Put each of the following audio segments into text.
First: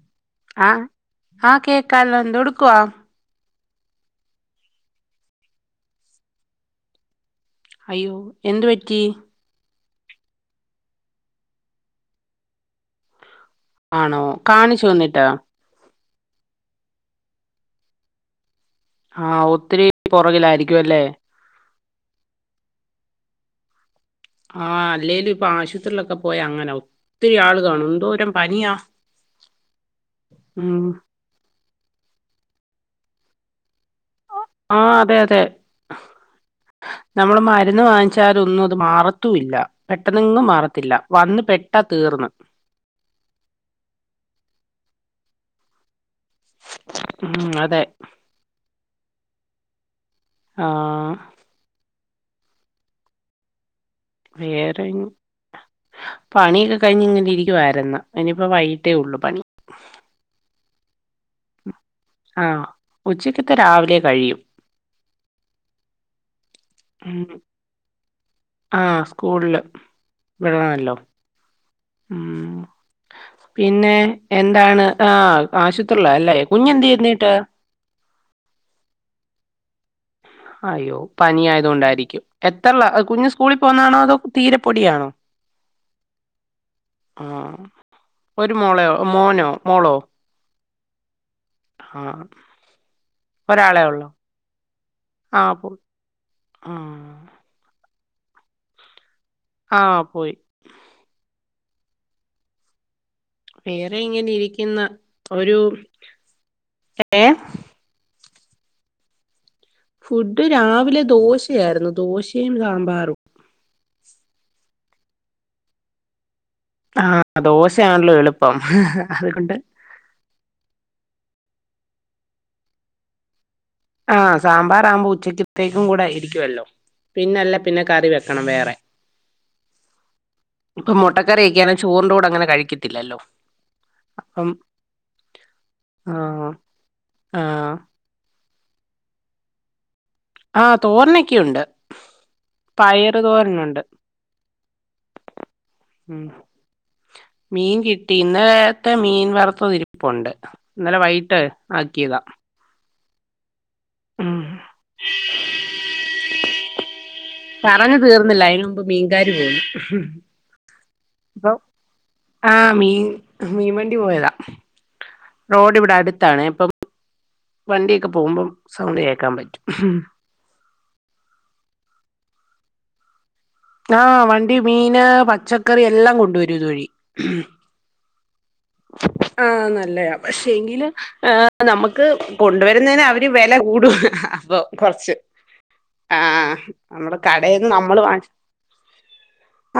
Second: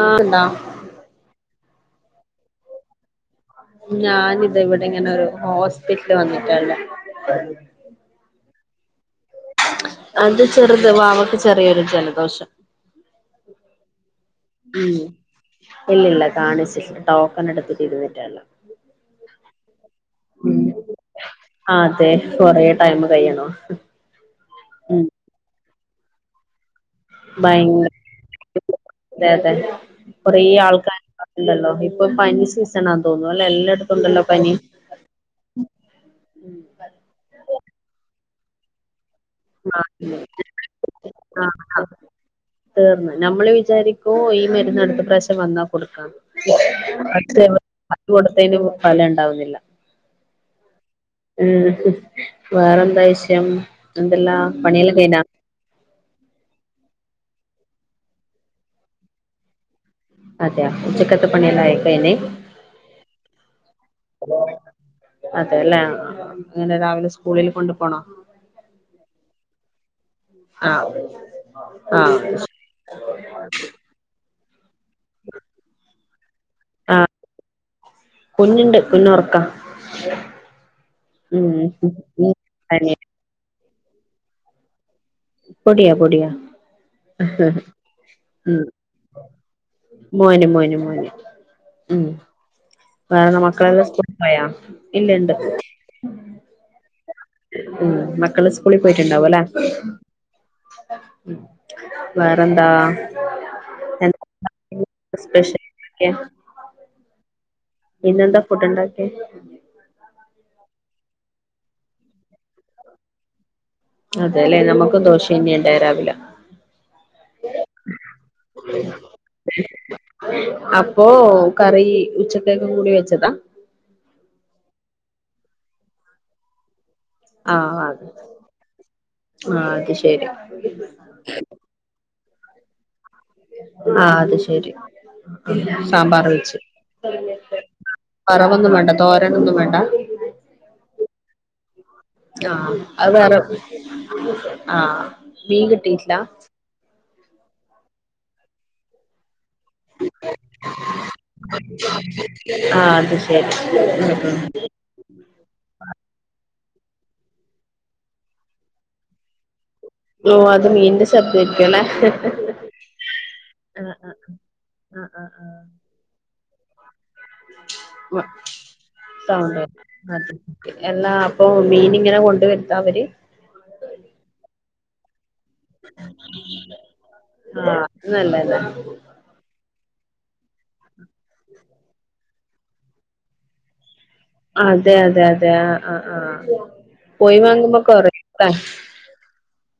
ആഹ് ടാ ആഹ ആഹ് കേക്കല്ലോ എന്തെടുക്കുവാ ഞാനിതിവിടെ ഇങ്ങനെ ഒരു ഹോസ്പിറ്റല് വന്നിട്ടാള്ളെ അയ്യോ എന്ത് പറ്റി അത് ചെറുത് വാവക്ക് ചെറിയൊരു ജലദോഷം ആണോ കാണിച്ചോ എന്നിട്ട് ഇല്ല ഇല്ല കാണിച്ച് ടോക്കൺ എടുത്ത് ഇരുന്നിട്ടേയുള്ളു ആഹ് ഒത്തിരി പുറകിലായിരിക്കും അല്ലേ അതെ കൊറേ ടൈമ് കഴിയണോ ആഹ് ഉം അല്ലേലും ഇപ്പൊ ആശുപത്രിയിലൊക്കെ പോയാ അങ്ങനാവും ഭയങ്കര വേദന കൊറെ ഉം ആൾക്കാര്ണ്ടാവും ഉണ്ടല്ലോ ഇപ്പൊ പനി സീസണാന്ന് തോന്നുണു അല്ല എല്ലായിടത്തും ഉണ്ടല്ലോ പനി ആഹ് അതെ അതെ നമ്മള് മരുന്ന് വാങ്ങിച്ചാല് ഒന്നും അത് മാറ ത്തുല്ല പെട്ടന്നെങ്ങും മാറത്തില്ല ആഹ് വന്ന് പെട്ടാ ആഹ് തീർന്ന് തീർന്ന് നമ്മള് വിചാരിക്കും ഈ മരുന്ന് അടുത്ത പ്രാവശ്യം വന്നാ കൊടുക്കാം പക്ഷേ ഉം അതെ പത്തു കൊടുത്തേന് ഫലം ഉണ്ടാവുന്നില്ല ആഹ് വേറെന്താ വിഷയം എന്തെല്ലാ വേറെ പണിയെല്ലാം എങ്ങും കഴിഞ്ഞാ പണിയൊക്കെ കഴിഞ്ഞ് ഇങ്ങനിരിക്കുവായിരുന്നു ഇനിയിപ്പോ വൈകിട്ടേ ഉള്ളു പണി [inaudible] അതയോ ഉച്ചക്കത്ത പണിയെല്ലാം ആയ ആഹ് ഉച്ചക്കത്തെ രാവിലെ കഴിയും അതെല്ലേ ആഹ് ആഹ് എങ്ങനെ രാവിലെ സ്കൂളില് കൊണ്ട് പോണോ ആഹ് സ്കൂളില് വിടണല്ലോ ആഹ് ആഹ് ഉം പിന്നെ എന്താണ് ആഹ് ആശുപത്രിള അല്ലേ കുഞ്ഞ് എന്ത്യാ ആഹ് എന്നീട്ട് കുഞ്ഞുണ്ട് കുഞ്ഞുറക്ക അയ്യോ പനി ആയത് കൊണ്ടായിരിക്കും എത്രള്ള കുഞ്ഞ് സ് സ്കൂളിൽ പോവുന്നതാണോ അതോ തീരെ പൊടിയാണോ പൊടിയാ പൊടിയാ ആഹ് ഒരു ഉം മോളയോ മോനോ മോളോ മോന് മോന് മോന് ആ. ഉം വേറെ മക്കളെല്ലാം സ്കുളിൽപോയോ ആഹ് പോയി ആഹ് ഉം മക്കള് സ്കൂളി പോയിട്ടുണ്ടാവും അല്ലേ ആഹ് പോയി ഉം വേറെന്താ വേറെയിങ്ങനെയിരിക്കുന്ന് ഒരു സ്പെഷ്യൽ ഒക്കെ ഏഹ് ഇന്നെന്താ ഫുഡുണ്ടാക്കിയെ ഫുഡ് രാവിലെ ദോശയായിരുന്നു ദോശയും സാമ്പാറും അതെലെ നമുക്കും ദോഷന്നെ ഉണ്ടായെ രാവില ആഹാ ദോശയാണല്ലോ എളുപ്പം അതുകൊണ്ട് അപ്പോ കറി ഉച്ചത്തേക്കും കൂടി വെച്ചതാ ആഹ് സാമ്പാറാകുമ്പോ ഉച്ചക്കത്തേക്കു കൂടെ ഇരിക്കുവല്ലോ പിന്നല്ല ആഹ് പിന്നെ അതെ കറി വെക്കണം വേറെ ആഹ് അത് ശരി ഇപ്പൊ മുട്ടക്കറി ക്കെ ചോർന്റെ കൂടെ അങ്ങനെ കഴിക്കത്തില്ലല്ലോ ആഹ് അത് അപ്പം ശെരി സാമ്പാർ ആഹ് വെച്ച് ആഹ് പറവൊന്നും വേണ്ട തോരനൊന്നും വേണ്ട ആഹ് തോരനെക്കെയുണ്ട് ആഹ് അത് വേറെ ആഹ് മീൻ കിട്ടീട്ടില്ല ഉം മീൻ കിട്ടി ഇന്നലത്തെ മീൻ വറുപ്പു ഇരിപ്പുണ്ട് ഇന്നലെ വൈട്ട് ആക്കിതാ ആഹ് അത് ശെരി ഉം ഉം പറഞ്ഞ് തീർന്നില്ല അയ്ന് മുമ്പ് മീൻകാര് പോന്നു ഓഹ് അത് മീന്റെ ശബ്ദേക്ക്യൊലേ ആഹ് മീൻ മീൻ അ വണ്ടി അ പോയതാ അഅ ആഹ് ട്ടാണേപ്പം വ സൗണ്ട് കേക്കാൻ സൗണ്ടേ പറ്റും അത് എല്ലാ അപ്പൊ മീനിങ്ങനെ കൊണ്ടുവര്ത്താ അവര് ആഹ് വണ്ടി മീന് പച്ചക്കറി എല്ലാം കൊണ്ടുവരുതുവഴി ആഹ് നല്ലതാ ആഹ് നല്ലെയാ പക്ഷെങ്കില് ഏഹ് നമുക്ക് കൊണ്ടുവരുന്നേന് അവര് വെല കൂടും പ്പം അതെ കൊറ്ച്ച് അതെ അതെ ആഹ് ആഹ് നമ്മൾ പോയി കടേന്ന് വാങ്ങുമ്പോ നമ്മൾ കൊറേ വാങ്ങ ആഹ്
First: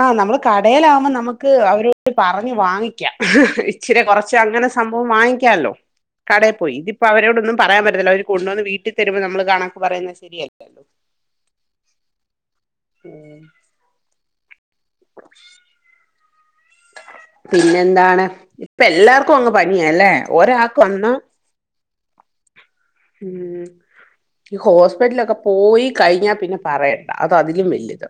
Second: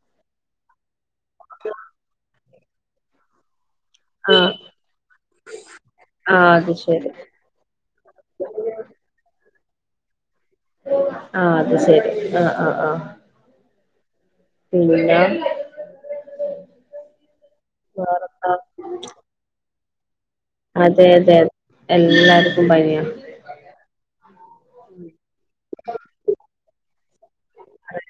ആഹ് നമ്മള് കടേലാവുമ്പ നമുക്ക് അവരോട് പറഞ്ഞ് വാങ്ങിക്കാ ഇച്ചരേ കൊറച്ച്ങ്ങനെ സംഭവം വാങ്ങിക്കാല്ലോ ആഹ് കടേ അത് പോയി ശരി ഇതിപ്പവരോടൊന്നും പറയാ പറ്റത്തില്ല അവര് കൊണ്ടോന്ന് വീട്ടി തരുമ്പം നമ്മൾ കണക്ക് പറയുന്നെ ശെരിയല്ല ആഹ് അത്ശെരി ആഹ് ആഹ് ആഹ് [inaudible] പിന്നാ പിന്നെന്താണ് വേറെന്താ ഇപ്പെല്ലാർക്കൊങ്ങ് പനിയാല്ലേ ഒരാൾക്ക് അതെ വന്നാ അതെ എല്ലാർക്കും പനിയാ ഉം ഹോസ്പിറ്റലൊക്കെ പോയി കയിഞ്ഞാ പിന്നെ പറയണ്ട അത് അതിലും വെല്ല്യത്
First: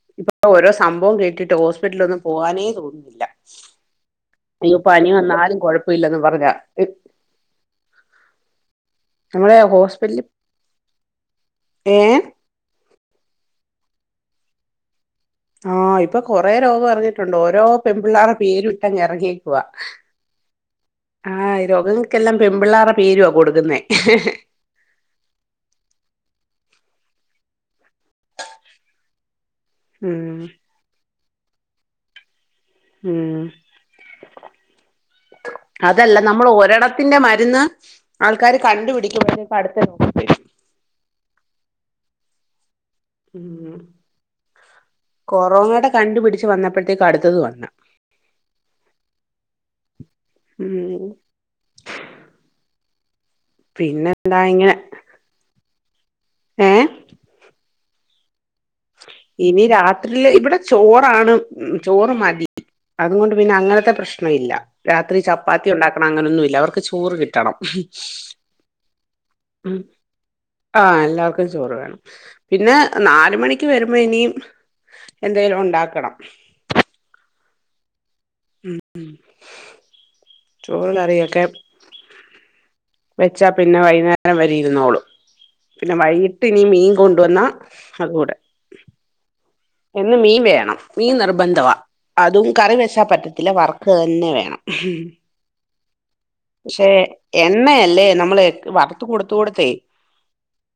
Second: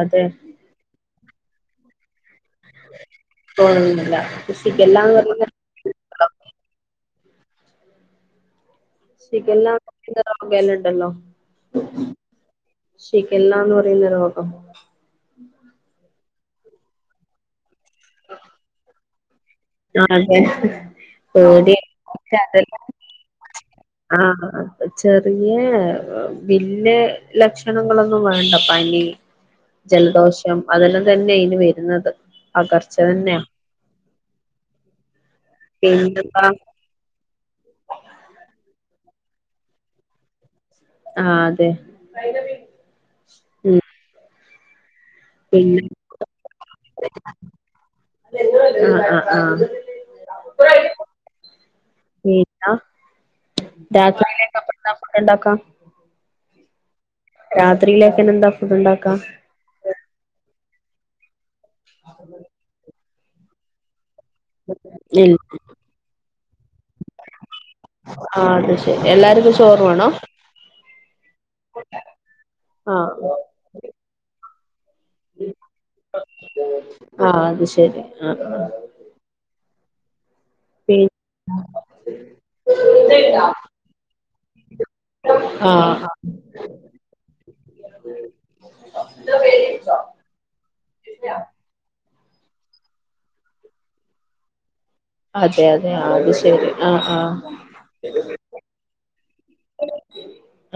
അതെ ഇപ്പൊ ഓരോ സംഭവം കേട്ടിട്ട് ഹോസ്പിറ്റലൊന്നും പോവാനേ തോന്നുന്നില്ല തോന്നുന്നില്ല അയ്യോ പനി വന്നാലും കൊഴപ്പൊല്ലെന്ന് പറഞ്ഞാ നമ്മളെ ഷിഗെല്ലാ ഹോസ്പിറ്റലിൽ [unintelligible] ണ്ടല്ലോ ഏ ഷിഗെല്ലാന്ന് പറയുന്ന രോഗം ആഹ് ഇപ്പൊ കൊറേ രോഗ എറ്ങ്ങീട്ടുണ്ട് ഓരോ പെൺപിള്ളേരെ പേരുട്ടങ്ങെറങ്ങി ആഹ് അതെ ആഹ് പേടി രോഗങ്ങൾക്കെല്ലാം പെൺപിള്ളേരെ പേരുവാ കൊടുക്കുന്നേ ചെറിയെ ബില്ല് ലക്ഷണങ്ങളൊന്നും വേണ്ട പനി, ഉം ജല്ദോഷം, അതെല്ലാം തന്നെ ഇയ്ന് വര്ന്നത് ഉം അതല്ല പിന്നെന്താ നമ്മളൊരെട ത്തിന്റെ മരുന്ന് ആൾക്കാര് കണ്ടുപിടിക്കും മുന്ന് അട്ത്ത രോ ആഹ് അതെ [unintelligible] ഉം പിന്നെ കൊറോണേടെ കണ്ട്പിടിച്ച് വന്നപ്പഴത്തേക്ക് അടുത്തത് വന്ന് ആഹ് ആഹ് ഉം വീട്ട്ല ബാ പിന്നെന്താ [unintelligible] ഫുഡ്ണ്ടാക്കാ? ഏഹേ? രാത്രിയിലേക്ക് ഇന്നെന്താ ഫുഡ്ണ്ടാക്കാ? ഇനി രാത്രിയില് ഇവിടെ ചോറാണ് ചോറ് മതി അതുകൊണ്ട് പിന്നെ അങ്ങനത്തെ പ്രശ്നം ഒന്നുവില്ല രാത്രി ചപ്പാത്തിയുണ്ടാക്കണം അങ്ങനെയുന്നുവില്ല അവർക്ക് ചോറ് കിട്ടണം ആഹ് അത് ശരി എല്ലാർക്കും ഉം ചോറ് വേണോ ആഹ് എല്ലാർക്കും ചോറ് വേണം പിന്നെ നാല് ആഹ് മണി ക്ക് വരുമ്പോ ഇനി എന്തേലും ഒണ്ടാക്കണം ആഹ് അത്ശെരി ആഹ് ആഹ് ഉം ചോറും പി കറിയൊക്കെ വെച്ചാ പിന്നെ വൈന്നേരം വെരെ ഇര്ന്നോളും പിന്നെ ആഹ് വൈകിയിട്ട് ഇനി മീൻ കൊണ്ടുവന്നാ അതൂടെ എന്നും മീൻ വേണം മീൻ നിർബന്ധവാ അതും കറി വെച്ച പറ്റത്തില്ല വറക്ക്ക തന്നെ വേണം അതെ അതെ ആ അത് ശരി പക്ഷെ ആഹ് ആഹ് എണ്ണയല്ലേ? നമ്മള് വറുത്ത് കൊടുത്ത് കൊടുത്തേ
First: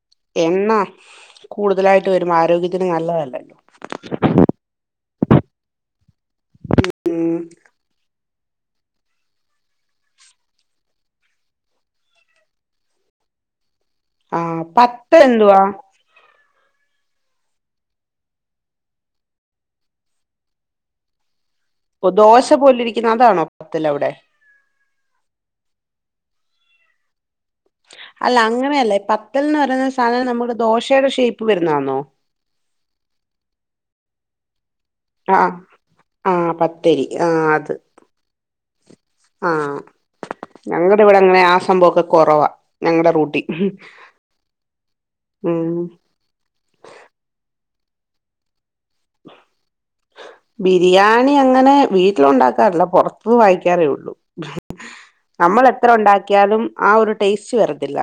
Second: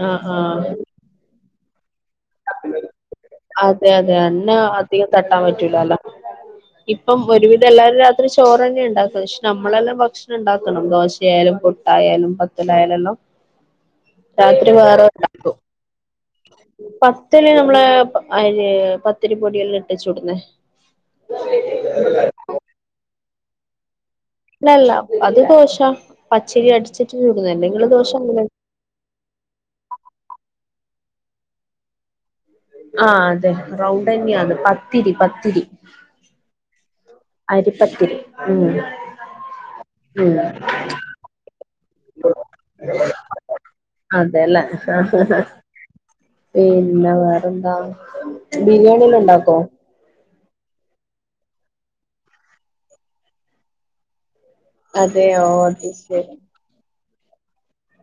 ആഹ് ആഹ് എണ്ണ കൂടുതലായിട്ട് വരുമ്പോ ആരോഗ്യത്തിന് നല്ലതല്ലല്ലോ? അതെ അതെ എണ്ണ അധികം തട്ടാൻ പറ്റൂലല്ലോ? ഇപ്പം ഉം ഒരുവിധം എല്ലാവരും രാത്രി ചോറ് തന്നെ ഉണ്ടാക്കുന്നത് പക്ഷെ നമ്മളെല്ലാം ഭക്ഷണം ഇണ്ടാക്കണം ദോശയായാലും പുട്ട് ആയാലും പത്തലായാലു എല്ലാം ആ രാത്രി വേറെ പത്തൽ ഇണ്ടാക്കും എന്തുവാ പത്തല് നമ്മളെ അരി പത്തിരി പൊടിയെല്ലാം ഇട്ട് ചുടുന്നേ? ഇന്നാ ശരി ഓഹ് ദോശ പോലിയിരിക്കുന്ന അതാണോ പത്തിലവ്ടെ? അല്ലല്ല അത് ദോശ പച്ചരി അടിച്ചിട്ട് ചൂടുന്നതല്ലേ? അല്ല അങ്ങനെയല്ല പത്തൽന്ന് പറയുന്ന സാധനം നമ്മുടെ ദോശയുടെ ഷെയ്പ്പ് വരുന്നയാന്നോ? ആഹ് അതെ റൗണ്ട് തന്നെയന്ന് പത്തിരി പത്തിരി ആഹ് പത്തിരി ആഹ് അത് അരിപ്പത്തിരി ഉം ആഹ് ഉം ഞങ്ങടെ ഇവിടെ അങ്ങനെ ആ സംഭവൊക്കെ കൊറവാ ഞങ്ങടെ റൂട്ടി അതെല്ലേ ഉം പിന്നെ വേറെന്താ? ബിരിയാണിയെല്ലാം ഇണ്ടാക്കോ? ബിരിയാണി അങ്ങനെ വീട്ടില് ഒണ്ടാക്കാറില്ല പൊറത്ത്ന്ന് വായിക്കാറേയൊള്ളു അതെയോ അത് നമ്മളെത്ര ശരി ഒണ്ടാക്കിയാലും ആ ഒരു ടേസ്റ്റ് വെരത്തില്ല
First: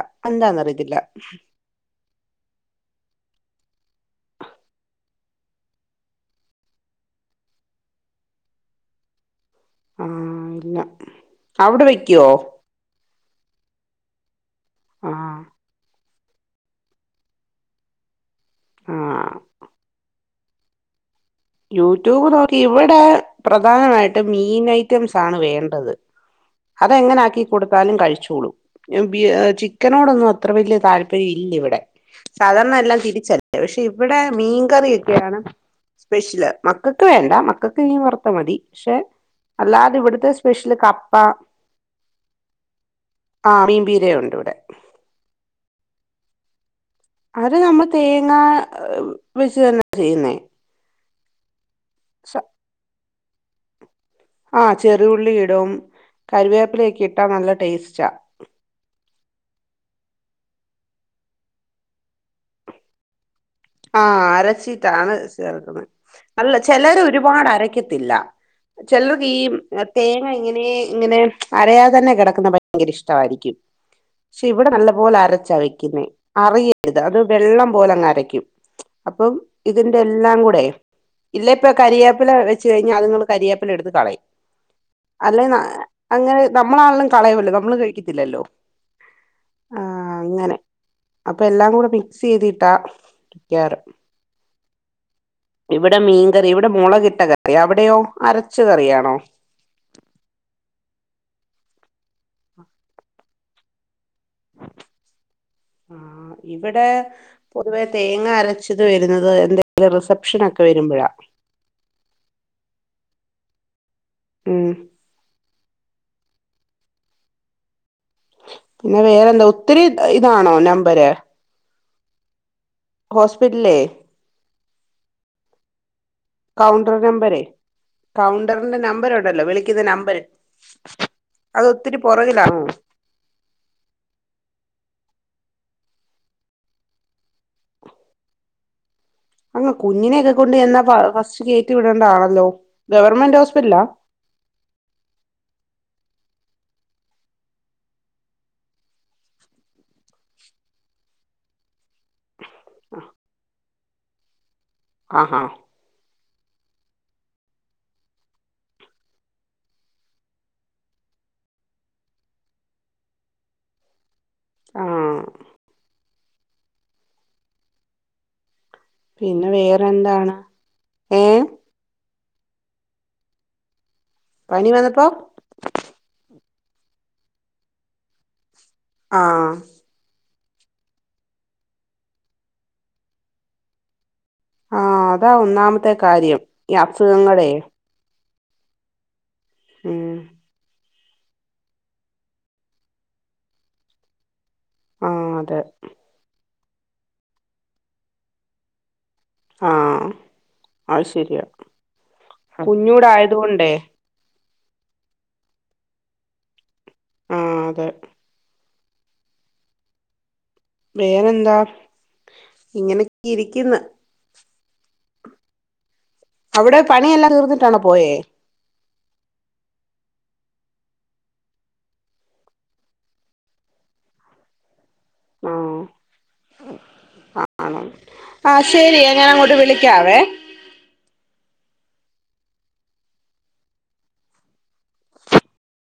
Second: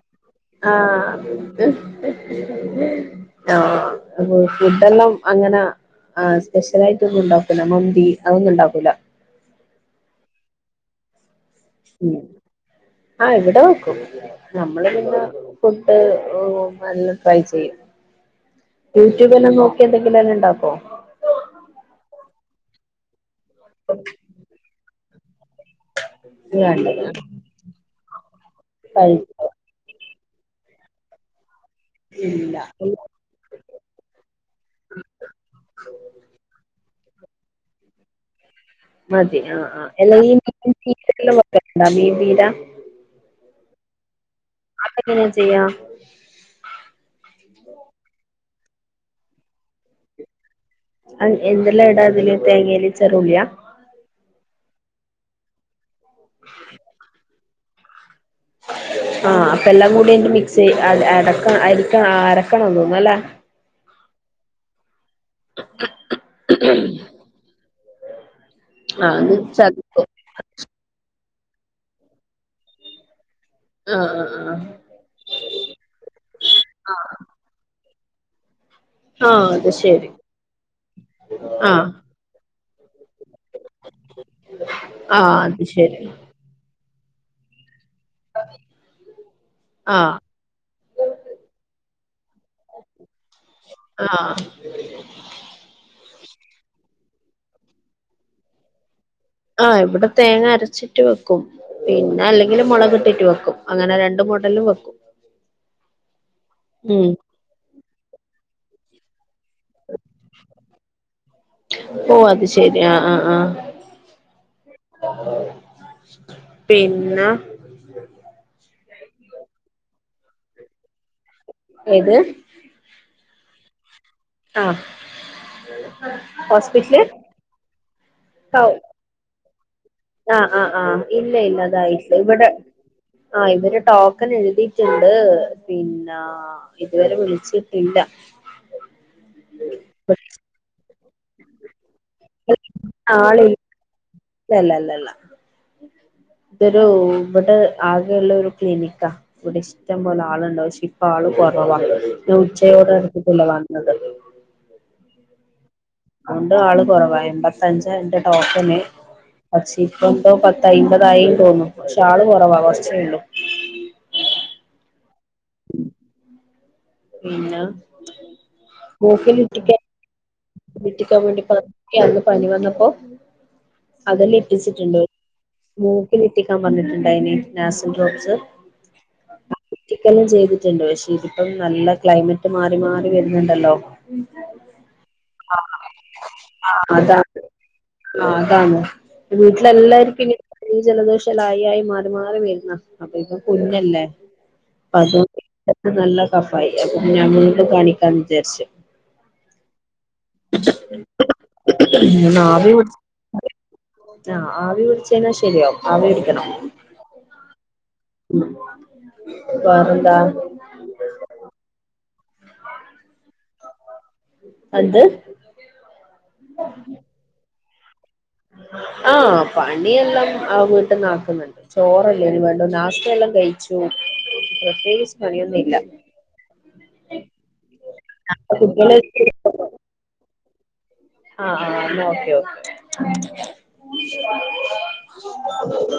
ആഹ് ഓഹോ ഉം ഫുഡ് എല്ലാം അങ്ങനെ എഹ് സ്പെഷ്യലായിട്ടൊന്നും ഇണ്ടാക്കൂല്ല മന്തി അതൊന്നും ഇണ്ടാക്കൂല ആഹ് ഇല്ല അവിടെ ഉം വെയ്ക്ക്യോ? ആഹ് ഇവടെ വെക്കും നമ്മള് ആ പിന്നെ ഫുഡ് നല്ല ട്രൈ ചെയ്യും ആ യൂട്യൂബെല്ലാം നോക്കി എന്തെങ്കിലും തന്നെ ഇണ്ടാക്കോ? യൂട്യൂബ് നോക്കി ഇവിടെ പ്രധാനമായിട്ടും മീനൈ ഐറ്റംസാണ് വേണ്ടത്. വേണ്ട അതെങ്ങനെ ആക്കി കൊടുത്താലും കഴിച്ചോളും. കഴിക്കോ ചിക്കനോടൊന്നും അത്ര വലിയ താല്പര്യം ഇല്ല ഇവിടെ. ഇല്ല സാധാരണ എല്ലാം തിരിച്ച പക്ഷെ ഇവിടെ മീൻകറിയൊക്കെയാണ്. സ്പെഷ്യല്. മക്കക്ക് വേണ്ട. മക്കക്ക് ഇനി വറുത്ത മതി. പക്ഷെ മതി ആ ആ അല്ലാതെ എല്ലെ. ഇവിടുത്തെ സ്പെഷ്യല് കപ്പ [unintelligible] [unintelligible] [unintelligible] ആ മീൻ പീര്യ ഉണ്ട് ഇവിടെ. എങ്ങനെചെയ്യാ. അത് നമ്മൾ തേങ്ങ വെച്ച് തന്നെ ചെയ്യുന്നെ. എന്തെല്ലാം ഇടാ അതില്. തേങ്ങല് ചെറുള്യ. ആഹ് ചെറുഉുള്ളി ഇടും. കരുവേപ്പില ഒക്കെ ഇട്ടാ നല്ല ടേസ്റ്റാ, ആഹ് അപ്പ എല്ലാം കൂടി ഐന്റെ മിക്സ് അടക്ക [unintelligible] അരിക്കണം അരക്കണം തോന്നുന്നു അല്ലേ. ആഹ് അരച്ചിട്ടാണ് ചേർക്കുന്നത്. അല്ല ചെലര് ഒരുപാട് അരക്കത്തില്ല. ആ ചെലോർക്ക് അത് ഈ ചതക്കും തേങ്ങ ഇങ്ങനെ ഇങ്ങനെ അരയാതെ തന്നെ കെടക്കുന്നത് ഭയങ്കര ഇഷ്ട വായിരിക്കും. ആ ആ പക്ഷെ ഇവിടെ നല്ല പോലെ അരച്ചാ വെക്കുന്നെ. അറിയരുത്. അത് വെള്ളം പോലെ അങ് അരക്കും. അപ്പം ആ ആ അത് ഇതിന്റെ ശരി എല്ലാം കൂടെ. ഇല്ല ഇപ്പ ആ കരിവേപ്പില വെച്ച് കഴിഞ്ഞാ അത്ങ്ങൾ കരിയേപ്പില എടുത്ത്. കളയും. ആ അല്ലെ അത് ശരി അങ്ങനെ നമ്മളാണെലും കളയോല്ലോ നമ്മള് കഴിക്കും. ആ അങ്ങനെ. അപ്പൊ എല്ലാം കൂടെ മിക്സീ ചെയ്തിട്ടാ. യാറം. ആ ഇവിടെ മീൻകറി. ഇവിടെ മുളകിട്ട കറി അവിടെയോ അരച്ച കറിയാണോ. ആഹ് ഇവിടെ തേങ്ങ അരച്ചിട്ട് വെക്കും. പിന്നെ അല്ലെങ്കിൽ മുളകിട്ടിട്ട് വെക്കും. അങ്ങനെ രണ്ടുമൂ ലും വെക്കും ആഹ് ഇവിടെ ഉം പൊതുവെ തേങ്ങ അരച്ചത് വരുന്നത് എന്തെങ്കിലും റിസപ്ഷൻ ഒക്കെ വരുമ്പളഴ ഓ അത് ശെരി ആഹ് ആഹ് ആഹ് ഉം പിന്നെ [inaudible] പിന്നെ വേറെന്തോ ഒത്തിരി ഇതാണോ നമ്പര്. ഏത് ഹോസ്പിറ്റ്ലേ. ആഹ് കൗണ്ടർ ഹോസ്പിറ്റല് നമ്പരെ. ഹൗ കൗണ്ടറിന്റെ നമ്പറ് ഇണ്ടല്ലോ വിളിക്കുന്ന നമ്പർ. ആഹ് ആഹ്. ആ ഇല്ല ഇല്ല അതായില്ല ഇവിടെ. പുറകിലാണോ ആഹ് ഇവര് ടോക്കൻ എഴുതിയിട്ടുണ്ട് പിന്നാ ആഹ് ഇതുവരെ വിളിച്ചിട്ടില്ല അങ്ങ് കുഞ്ഞിനെ ഒക്കെ കൊണ്ട് ചെന്നാ ഫസ്റ്റ് കേറ്റി വിടേണ്ട ആണല്ലോ. ഗവൺമെന്റ് ഹോസ്പിറ്റലാ. ഇല്ലല്ലല്ലല്ല. ഇതൊരു ഇബടെ ആകെള്ളരു ക്ലീനിക്കാ ഇവിടെ ഇഷ്ടം പോലെ ആള് ഇണ്ടാവും. പക്ഷെ ഇപ്പ ആള് കൊറവാ ഇന്ന് ഉച്ചയോടടുത്തിട്ടല്ലെ വന്നത് ആ ആഹ്. രണ്ട് ആള് കൊറവ എമ്പത്തഞ്ച് എന്റെ ടോക്കന്. പക്ഷേ ഇപ്പ എന്തോ പത്തയിമ്പതായി തോന്നും. പക്ഷെ ആള് കൊറവാ കൊറ്ച്ചേള്ളൂ ആഹ് ഉം പിന്നെ പിന്നെ മൂക്കിലുറ്റിക്കാൻ വേറെന്താണ് ഉറ്റിക്കാൻ ഏ വേണ്ടി പറ അന്ന് പനി വന്നപ്പോ അതെല്ലാ പനി ഉറ്റിച്ചിട്ടുണ്ട്. വന്നപ്പോ മൂക്കിലുറ്റിക്കാൻ പറഞ്ഞിട്ടുണ്ടായിനി നാസിൽ ഡ്രോബ്സ് ആഹ് ഉറ്റിക്കെല്ലാം ചെയ്തിട്ടുണ്ട് പക്ഷെ ഇതിപ്പം നല്ല ക്ലൈമറ്റ് മാറി മാറി വരുന്നുണ്ടല്ലോ ആഹ് അതാ ഒന്നാമത്തെ കാര്യം ഈ ആഹ് അതാണ് അസുഖങ്ങളേ ആഹ് അതാണ് ഉം വീട്ടിലെല്ലാർക്കുനീ ന് ജലദോഷായി ആയി മാറി മാറി വരുന്ന് അപ്പൊ ഇപ്പൊ കുഞ്ഞല്ലേ ആ അതും അതെ നല്ല കഫായില്ലെ അപ്പൊ ഞാൻ വീണ്ടും കാണിക്കാന്ന് വിചാരിച്ചു ആഹ് അത് ശരിയാ ഒന്ന് ആവി പിടിച്ച് കുഞ്ഞൂടെ ആയതുകൊണ്ടേ ആഹ് ആവി പിടിച്ചെഴിഞ്ഞാൽ ശരിയാവും ആവി പിടിക്കണം ആഹ് അതെ ഉം വേറെന്താ? വേറെന്താ ഇങ്ങനെക്കെ ഇരിക്ക്ന്ന് അന്ത്‌ അവിടെ പണിയെല്ലാം തീർന്നിട്ടാണോ പോയേ ആഹ് പണിയെല്ലാം ആഹ് വീട്ടന്ന് ആക്കുന്നുണ്ട് ചോറല്ലേ ഇനി വേണ്ട നാസ്റ്റെല്ലാം കഴിച്ചു പ്രത്യേകിച്ച് പണിയൊന്നൂല്ല്യ അ ആണോ ആഹ് കുട്ടികള് ശരിയെ ഞാൻ അങ്ങോട്ട് വിളിക്കാവേ ആഹ് ആഹ് ആഹ് ഓക്കെ ഓക്കെ